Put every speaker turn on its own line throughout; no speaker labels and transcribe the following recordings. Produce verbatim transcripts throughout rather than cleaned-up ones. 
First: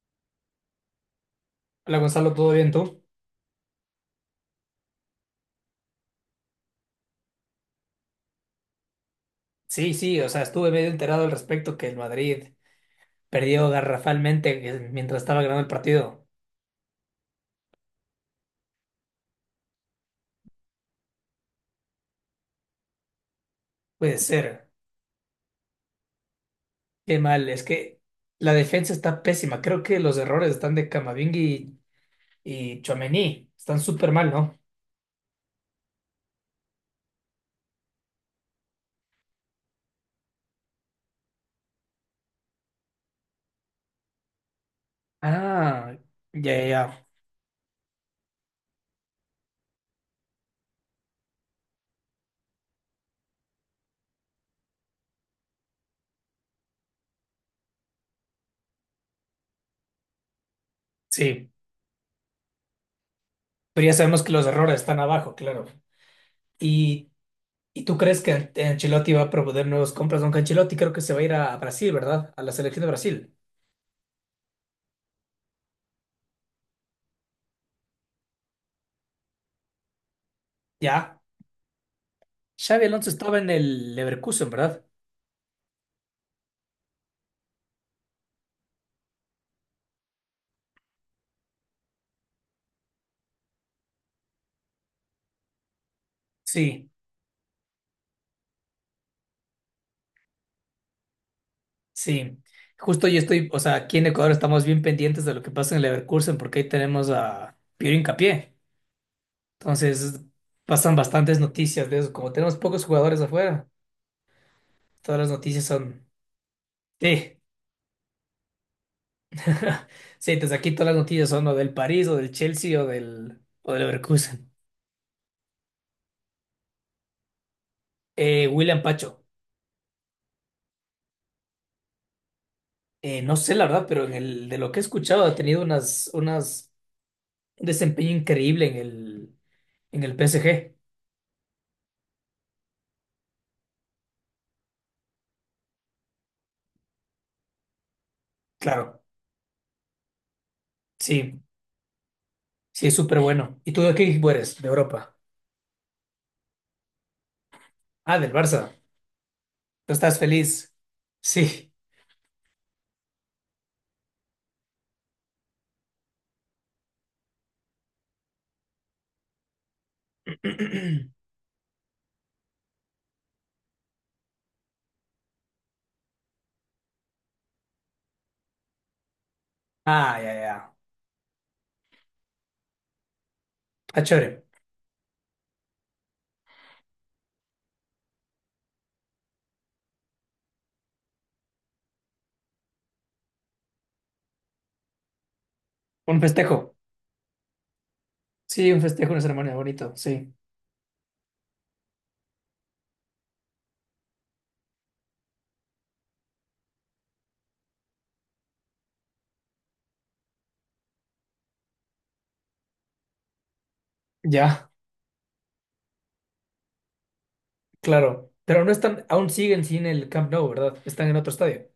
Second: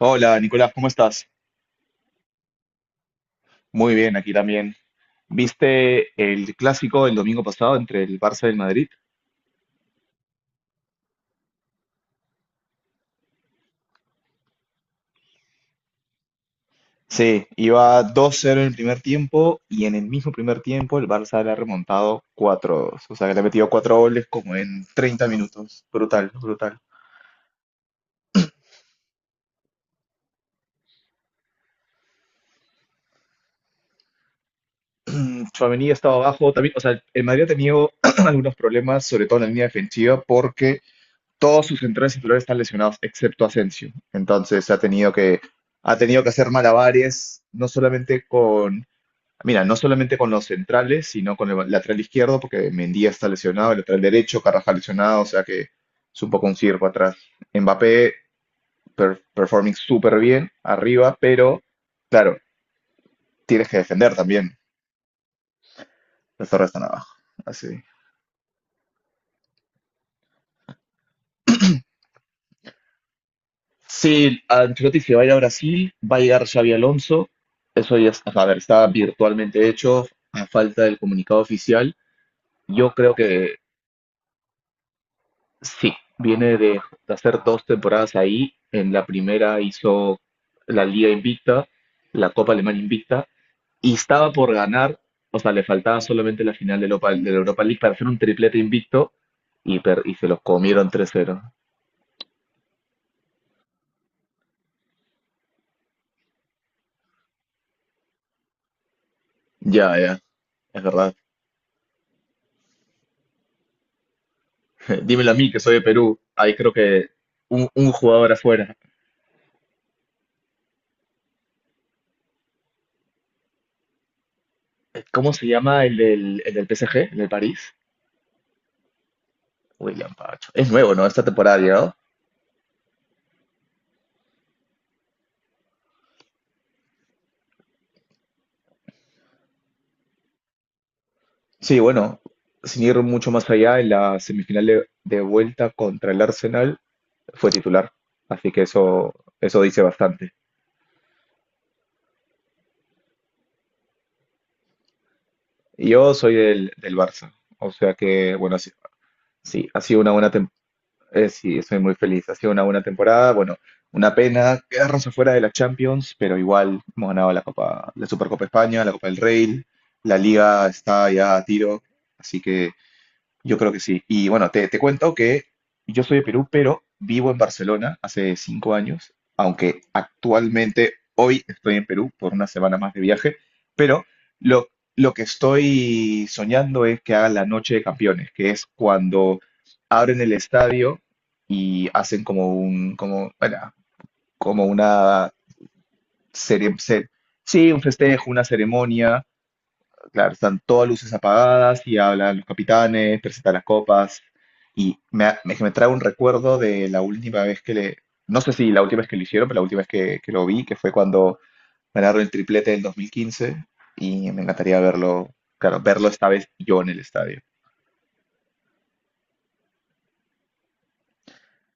Hola, Nicolás, ¿cómo estás?
Hola Gonzalo, ¿todo bien tú?
Muy bien, aquí también. ¿Viste el clásico el domingo pasado entre el Barça y el Madrid?
Sí, sí, o sea, estuve medio enterado al respecto que el Madrid perdió garrafalmente eh, mientras estaba ganando el partido.
Sí, iba dos cero en el primer tiempo y en el mismo primer tiempo el Barça le ha remontado cuatro dos. O sea que le ha metido cuatro
Puede
goles como
ser.
en treinta minutos. Brutal, brutal.
Qué mal, es que la defensa está pésima. Creo que los errores están de Camavinga y, y Tchouaméni. Están súper mal, ¿no?
Mm, Tchouaméni estaba estado abajo también. O sea, el Madrid ha tenido algunos problemas, sobre todo en la línea defensiva, porque todos sus centrales titulares están lesionados, excepto Asensio. Entonces ha tenido que,
Ah,
ha tenido que hacer
ya, ya, ya.
malabares, no solamente con, mira, no solamente con los centrales, sino con el lateral izquierdo, porque Mendía está lesionado, el lateral derecho, Carvajal lesionado, o sea que es un poco un circo atrás. Mbappé per- performing súper bien arriba,
Sí,
pero claro, tienes que
pero ya
defender
sabemos que los
también,
errores están abajo, claro.
el Torres está
¿Y,
abajo. Así.
y tú crees que An- Ancelotti va a proponer nuevas compras? Aunque Ancelotti creo que se va a ir a Brasil, ¿verdad? A la selección de Brasil.
Sí, Ancelotti se va a ir a Brasil, va a llegar Xavi Alonso, eso ya está, a ver, está virtualmente hecho a falta del
¿Ya?
comunicado oficial.
Xavi
Yo
Alonso
creo
estaba en
que
el Leverkusen, ¿verdad?
sí, viene de, de hacer dos temporadas ahí, en la primera hizo la Liga Invicta, la Copa Alemana Invicta, y estaba por ganar, o sea, le faltaba solamente la final de,
Sí,
Lopa- de la Europa League para hacer un triplete invicto y, per- y se los comieron tres cero.
sí. Justo yo estoy, o sea, aquí en Ecuador estamos bien pendientes de lo que pasa en el Leverkusen porque ahí tenemos a Piero Hincapié.
Ya, ya,
Entonces,
es
pasan
verdad.
bastantes noticias de eso. Como tenemos pocos jugadores afuera, todas
Dímelo
las
a mí, que
noticias
soy de
son...
Perú. Ahí creo que
Sí,
un, un jugador afuera.
sí, desde aquí todas las noticias son o del París o del Chelsea o del, o del Leverkusen.
¿Cómo se llama el del, el del P S G, el del París?
Eh, William Pacho,
William Pacho. Es nuevo, ¿no? Esta temporada ha llegado.
eh, no sé la verdad, pero en el, de lo que he escuchado ha tenido unas, unas, un desempeño increíble en el, en el P S G.
Sí, bueno, sin ir mucho más allá, en la semifinal de, de vuelta contra el Arsenal fue titular, así que
Claro,
eso, eso dice bastante.
sí, sí, es súper bueno. ¿Y tú de qué equipo eres? De Europa.
Yo soy del, del Barça, o sea
Ah, del
que, bueno, sí,
Barça.
sí, ha
¿Tú
sido una
estás
buena temporada.
feliz?
Eh, sí,
Sí.
soy muy feliz. Ha sido una buena temporada. Bueno, una pena quedarnos afuera de la Champions, pero igual hemos ganado la Copa, la Supercopa España, la Copa del Rey, la Liga está ya a tiro, así que yo creo que sí. Y bueno, te, te cuento que yo soy de Perú, pero vivo en Barcelona hace cinco años, aunque
Ah, ya, ya. ya.
actualmente hoy estoy en Perú por una semana más de viaje,
Ah,
pero
chévere.
lo, lo que estoy soñando es que hagan la Noche de Campeones, que es cuando abren el estadio y hacen como un, como, bueno, como una
Un festejo.
serie, se- sí, un festejo, una
Sí, un festejo, una
ceremonia.
ceremonia bonito,
Claro,
sí.
están todas luces apagadas y hablan los capitanes, presentan las copas y me, ha- me, me trae un recuerdo de la última vez que le, no sé si la última vez que lo hicieron, pero la última vez que, que lo vi, que fue cuando ganaron el triplete del dos mil quince y me
Ya,
encantaría verlo, claro, verlo esta vez yo en el estadio.
claro. Pero no están, aún siguen sin el Camp Nou, ¿verdad? Están en otro estadio.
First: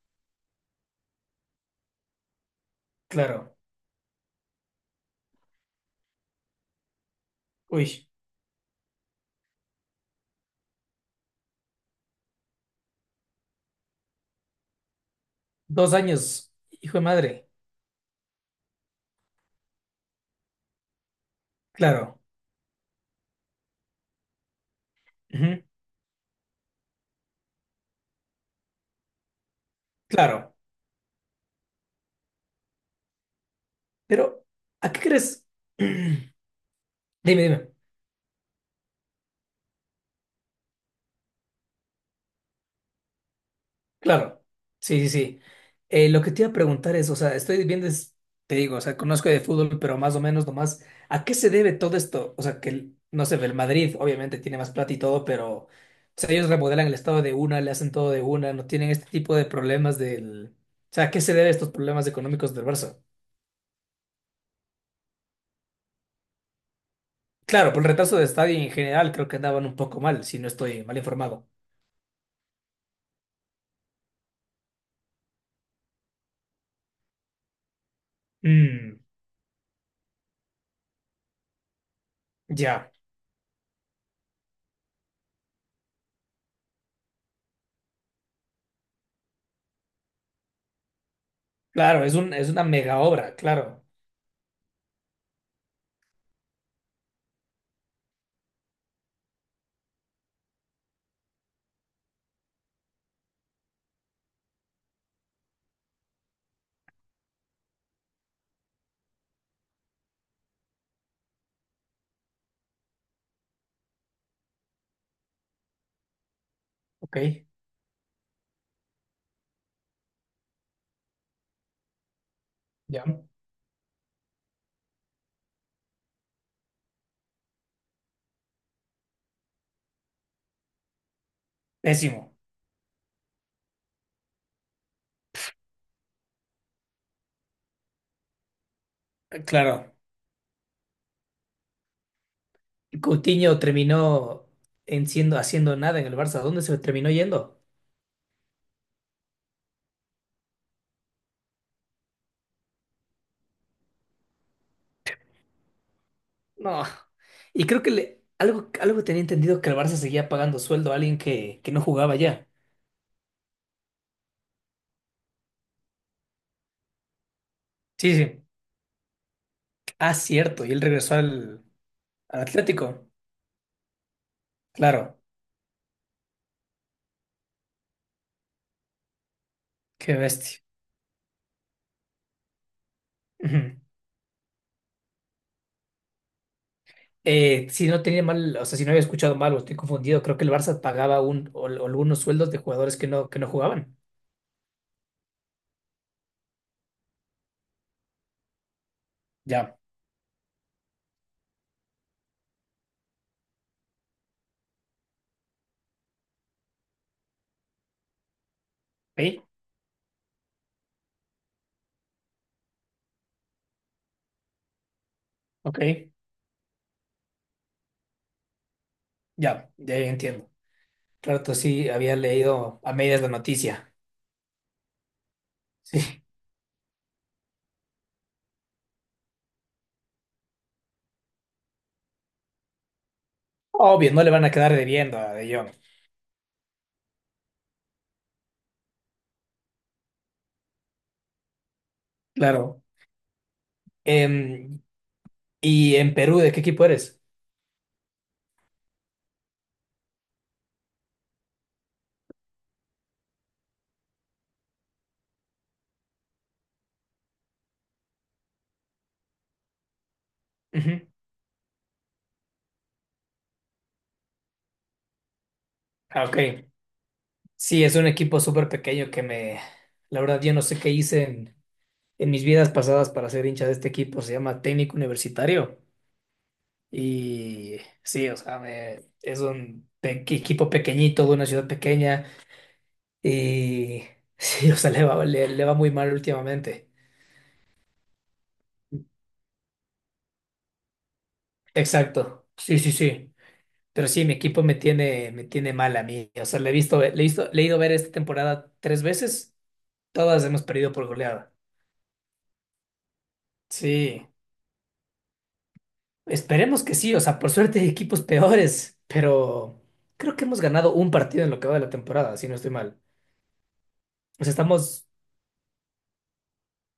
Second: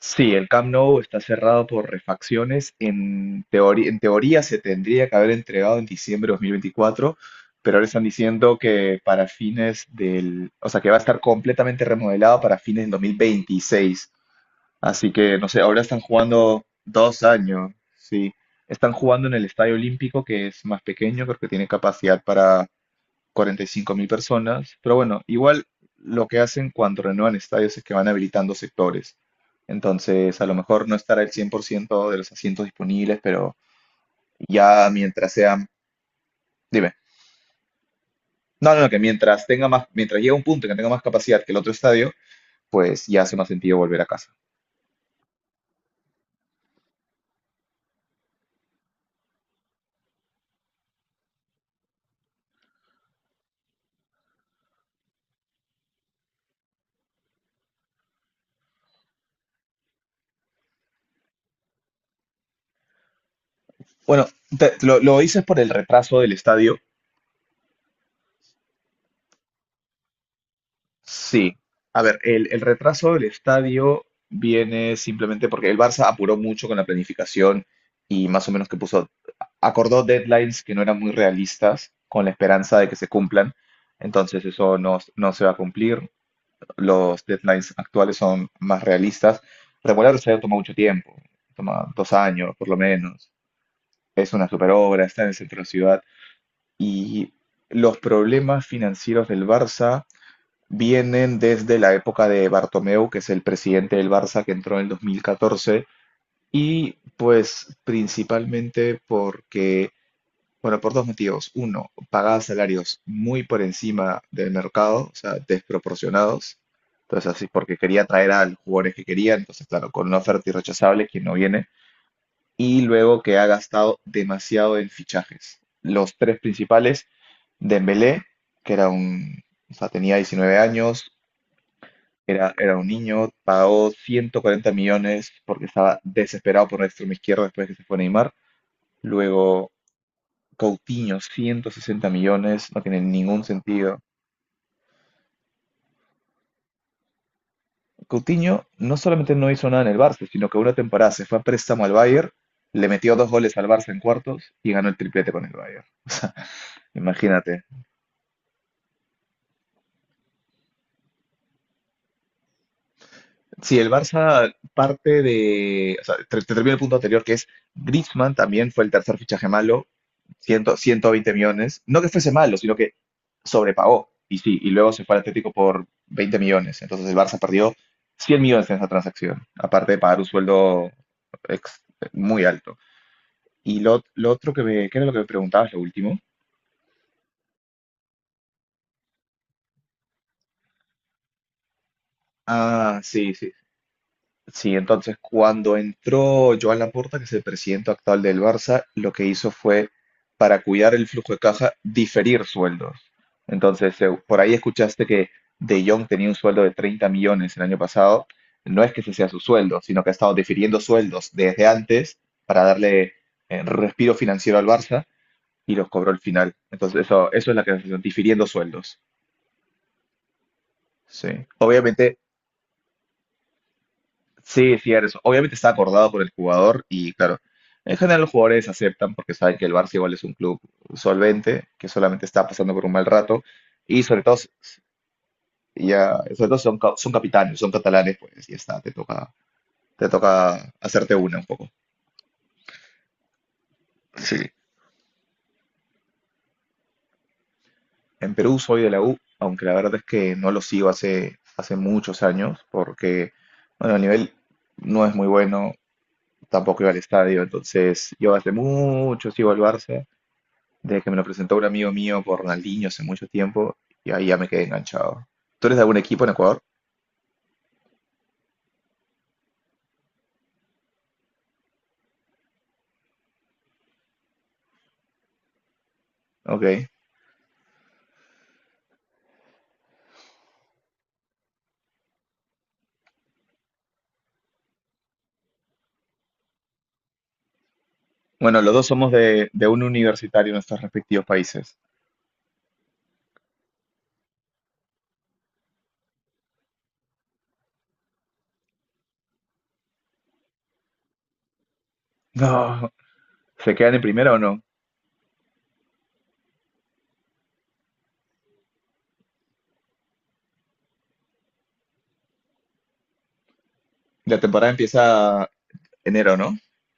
Sí, el Camp Nou está cerrado por refacciones. En
Claro.
teoría, en teoría se tendría que haber entregado en diciembre de dos mil veinticuatro, pero ahora están
Uy,
diciendo que para fines del, o sea, que va a estar completamente remodelado para fines del dos mil veintiséis. Así que, no sé, ahora
dos
están
años,
jugando
hijo de
dos
madre.
años, sí. Están jugando en el Estadio Olímpico, que es más pequeño, creo que tiene
Claro.
capacidad para cuarenta y cinco mil personas, pero bueno,
Ujú,
igual lo que hacen cuando renuevan estadios es que van habilitando sectores. Entonces, a lo
claro.
mejor no estará el cien por ciento de los asientos disponibles, pero
Pero,
ya
¿a qué
mientras
crees?
sean,
Dime,
dime,
dime.
no, no, no, que mientras tenga más, mientras llegue a un punto en que tenga más capacidad que el otro estadio, pues ya hace más sentido volver a casa.
Claro, sí, sí, sí. Eh, lo que te iba a preguntar es, o sea, estoy viendo, es- te digo, o sea, conozco de fútbol, pero más o menos nomás, ¿a qué se debe todo esto? O sea, que, el- no sé, el Madrid obviamente tiene más plata y todo, pero, o sea, ellos remodelan el estado de una, le hacen todo de una, no tienen este tipo de problemas del... O sea, ¿a qué se deben estos problemas económicos del Barça?
Bueno, te- lo, lo dices por el retraso del estadio.
Claro, por el retraso de estadio en general creo que andaban un poco mal, si no estoy mal informado.
Sí, a ver, el, el retraso del estadio viene simplemente porque el Barça apuró mucho con la planificación y más o menos que
Mm,
puso, acordó deadlines que no eran muy realistas con la esperanza de
ya,
que se cumplan. Entonces eso no, no se va a cumplir. Los deadlines actuales son más realistas. Remodelar el estadio toma mucho tiempo, toma
claro,
dos
es un, es
años
una
por lo
mega
menos.
obra, claro.
Es una super obra, está en el centro de la ciudad y los problemas financieros del Barça vienen desde la época de Bartomeu, que es el presidente del Barça que entró en el dos mil catorce y pues principalmente porque, bueno, por dos motivos. Uno, pagaba salarios muy por encima del mercado, o sea, desproporcionados.
Ok,
Entonces, así, porque quería traer a los jugadores que quería, entonces, claro, con una oferta irrechazable, quien no viene. Y luego
ya.
que ha gastado demasiado en fichajes. Los tres principales, Dembélé, que era un, o sea, tenía diecinueve años,
Pésimo,
era, era un niño, pagó ciento cuarenta millones porque estaba desesperado por una extrema izquierda después de que se fue Neymar. Luego
claro.
Coutinho, ciento sesenta millones, no tiene ningún
Coutinho
sentido.
terminó en siendo, haciendo nada en el Barça. ¿Dónde se terminó yendo?
Coutinho no solamente no hizo nada en el Barça, sino que una temporada se fue a préstamo al Bayern, le metió dos goles al Barça en cuartos y ganó el triplete con el Bayern.
No.
Imagínate.
Y creo que le- algo, algo tenía entendido que el Barça seguía pagando sueldo a alguien que, que no jugaba ya.
Sí, el Barça parte de, o sea, te, te termino el punto anterior que es
Sí,
Griezmann
sí.
también fue el tercer fichaje malo,
Ah,
cien,
cierto. Y él
ciento
regresó
veinte
al,
millones, no que fuese
al
malo, sino que
Atlético.
sobrepagó y sí, y luego
Claro.
se fue al Atlético por veinte millones, entonces el Barça perdió cien millones en esa transacción, aparte de
Qué
pagar un
bestia.
sueldo ex- muy alto.
Ujú.
Y lo, lo otro que me, ¿qué era lo que me preguntabas, lo último?
Eh, si no tenía mal, o sea, si no había escuchado mal o estoy confundido, creo que el Barça pagaba un, o- o algunos sueldos de jugadores
Ah,
que no,
sí,
que no
sí.
jugaban.
Sí, entonces cuando entró Joan Laporta, que es el presidente actual del Barça, lo que hizo
Ya.
fue, para cuidar el flujo de caja, diferir sueldos. Entonces, eh, por ahí escuchaste que De Jong tenía un sueldo de treinta millones el año pasado. No es que ese sea su
¿Sí?
sueldo, sino que ha estado difiriendo sueldos desde antes para darle eh, respiro financiero al Barça y los
Ok.
cobró al final. Entonces, eso, eso es la clasificación, difiriendo sueldos.
Ya. Ya entiendo.
Sí.
Claro, tú sí había
Obviamente,
leído a medias la noticia.
Sí, sí, eso. Obviamente está acordado por
Sí,
el jugador y claro, en general los jugadores aceptan porque saben que el Barça igual es un club solvente, que solamente está pasando por un mal rato y
obvio,
sobre
no le
todo,
van
s-
a quedar debiendo a De Jong,
ya, sobre todo son, ca- son capitanes, son catalanes, pues ya está, te toca, te toca hacerte una un poco.
claro.
Sí,
Em, ¿y en Perú, de qué equipo eres?
en Perú soy de la U, aunque la verdad es que no lo sigo hace, hace muchos años porque, bueno, el nivel no es muy bueno, tampoco iba al estadio, entonces yo hace mucho sigo al Barça desde
Ujú.
que me lo presentó un amigo mío por Ronaldinho hace mucho tiempo y ahí ya me quedé enganchado. ¿Tú eres de algún equipo
Ah,
en Ecuador?
ok. Sí, es un equipo súper pequeño que me... La verdad, yo no sé qué hice en, en mis vidas pasadas para ser hincha de este equipo. Se llama Técnico Universitario.
Ok.
Y sí, o sea, me- es un pe- equipo pequeñito de una ciudad pequeña. Y sí, o sea, le va, le le va muy mal últimamente.
Bueno, los dos somos de, de un universitario en nuestros respectivos países.
Exacto. Sí, sí, sí. Pero sí, mi equipo me tiene, me tiene mal a mí. O sea, le he visto, le he visto, le he ido a ver esta temporada tres veces. Todas hemos perdido por goleada.
No. ¿Se quedan en
Sí,
primera o no?
esperemos que sí. O sea, por suerte hay equipos peores, pero creo que hemos ganado un partido en lo que va de la temporada, si no estoy mal.
La
O sea,
temporada
estamos
empieza enero, ¿no?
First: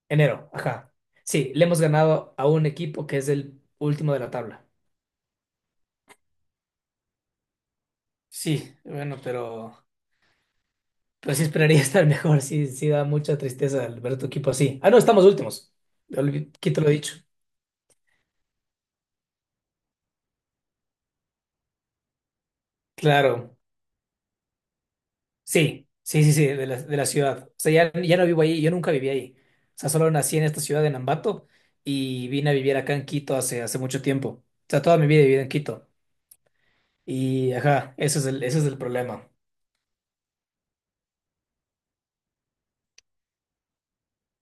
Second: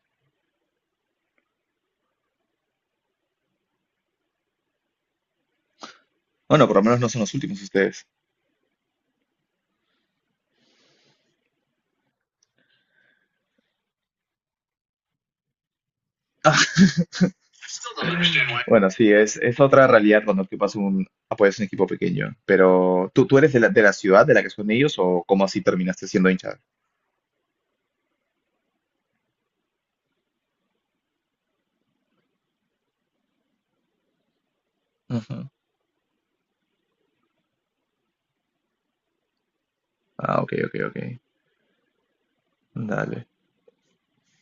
enero, ajá. Sí, le hemos ganado a un equipo que es el último de la tabla.
Bueno, por lo menos no son los últimos ustedes.
Sí, bueno, pero, pero sí esperaría estar mejor. Sí, sí da mucha tristeza al ver a tu equipo así. Ah, no, estamos últimos. Olvi- Quito lo dicho.
Bueno, sí, es, es otra realidad cuando tú pasas un, apoyas un equipo pequeño. Pero, ¿tú, tú eres
Claro.
de la, de la, ciudad de la que son ellos o cómo así
Sí,
terminaste
sí,
siendo
sí, sí,
hincha?
de la, de la ciudad. O sea, ya, ya no vivo ahí, yo nunca viví ahí. O sea, solo nací en esta ciudad de Nambato y vine a vivir acá en Quito hace, hace mucho tiempo. O sea, toda mi vida he vivido
Ujú.
en Quito. Y, ajá, ese es el, ese es el problema.
Ah, ok, ok, ok. Dale.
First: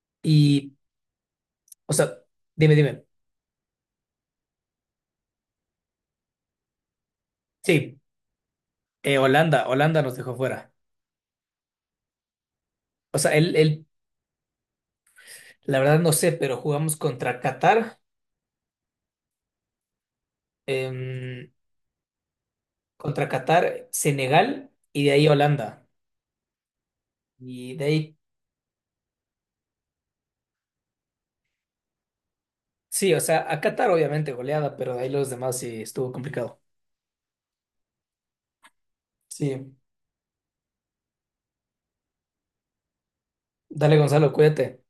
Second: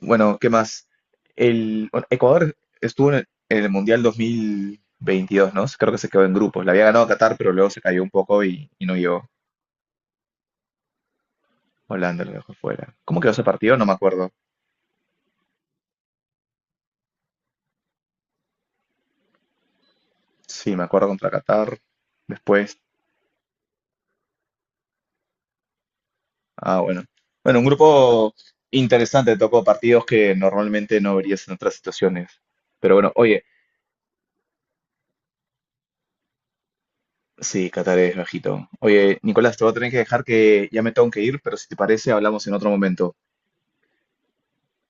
Bueno, ¿qué
Y,
más? El,
o
bueno,
sea,
Ecuador
dime, dime.
estuvo en el, en el Mundial dos mil veintidós, ¿no? Creo que se quedó en grupos. La había ganado Qatar, pero luego se
Sí,
cayó un poco y, y no
eh,
llegó.
Holanda, Holanda nos dejó fuera.
Holanda lo dejó fuera.
O
¿Cómo quedó
sea,
ese
él,
partido? No
él,
me acuerdo.
la verdad no sé, pero jugamos contra Qatar,
Sí, me acuerdo contra
em,
Qatar. Después,
contra Qatar, Senegal y de ahí Holanda.
ah, bueno. Bueno, un
Y de ahí
grupo interesante, tocó partidos que normalmente no verías en otras situaciones. Pero bueno,
sí, o
oye,
sea, a Qatar obviamente goleada, pero de ahí los demás sí estuvo complicado.
sí, Qatar es bajito. Oye, Nicolás, te voy a
Sí,
tener que dejar que ya me tengo que ir, pero si te parece, hablamos en otro momento.
dale Gonzalo, cuídate.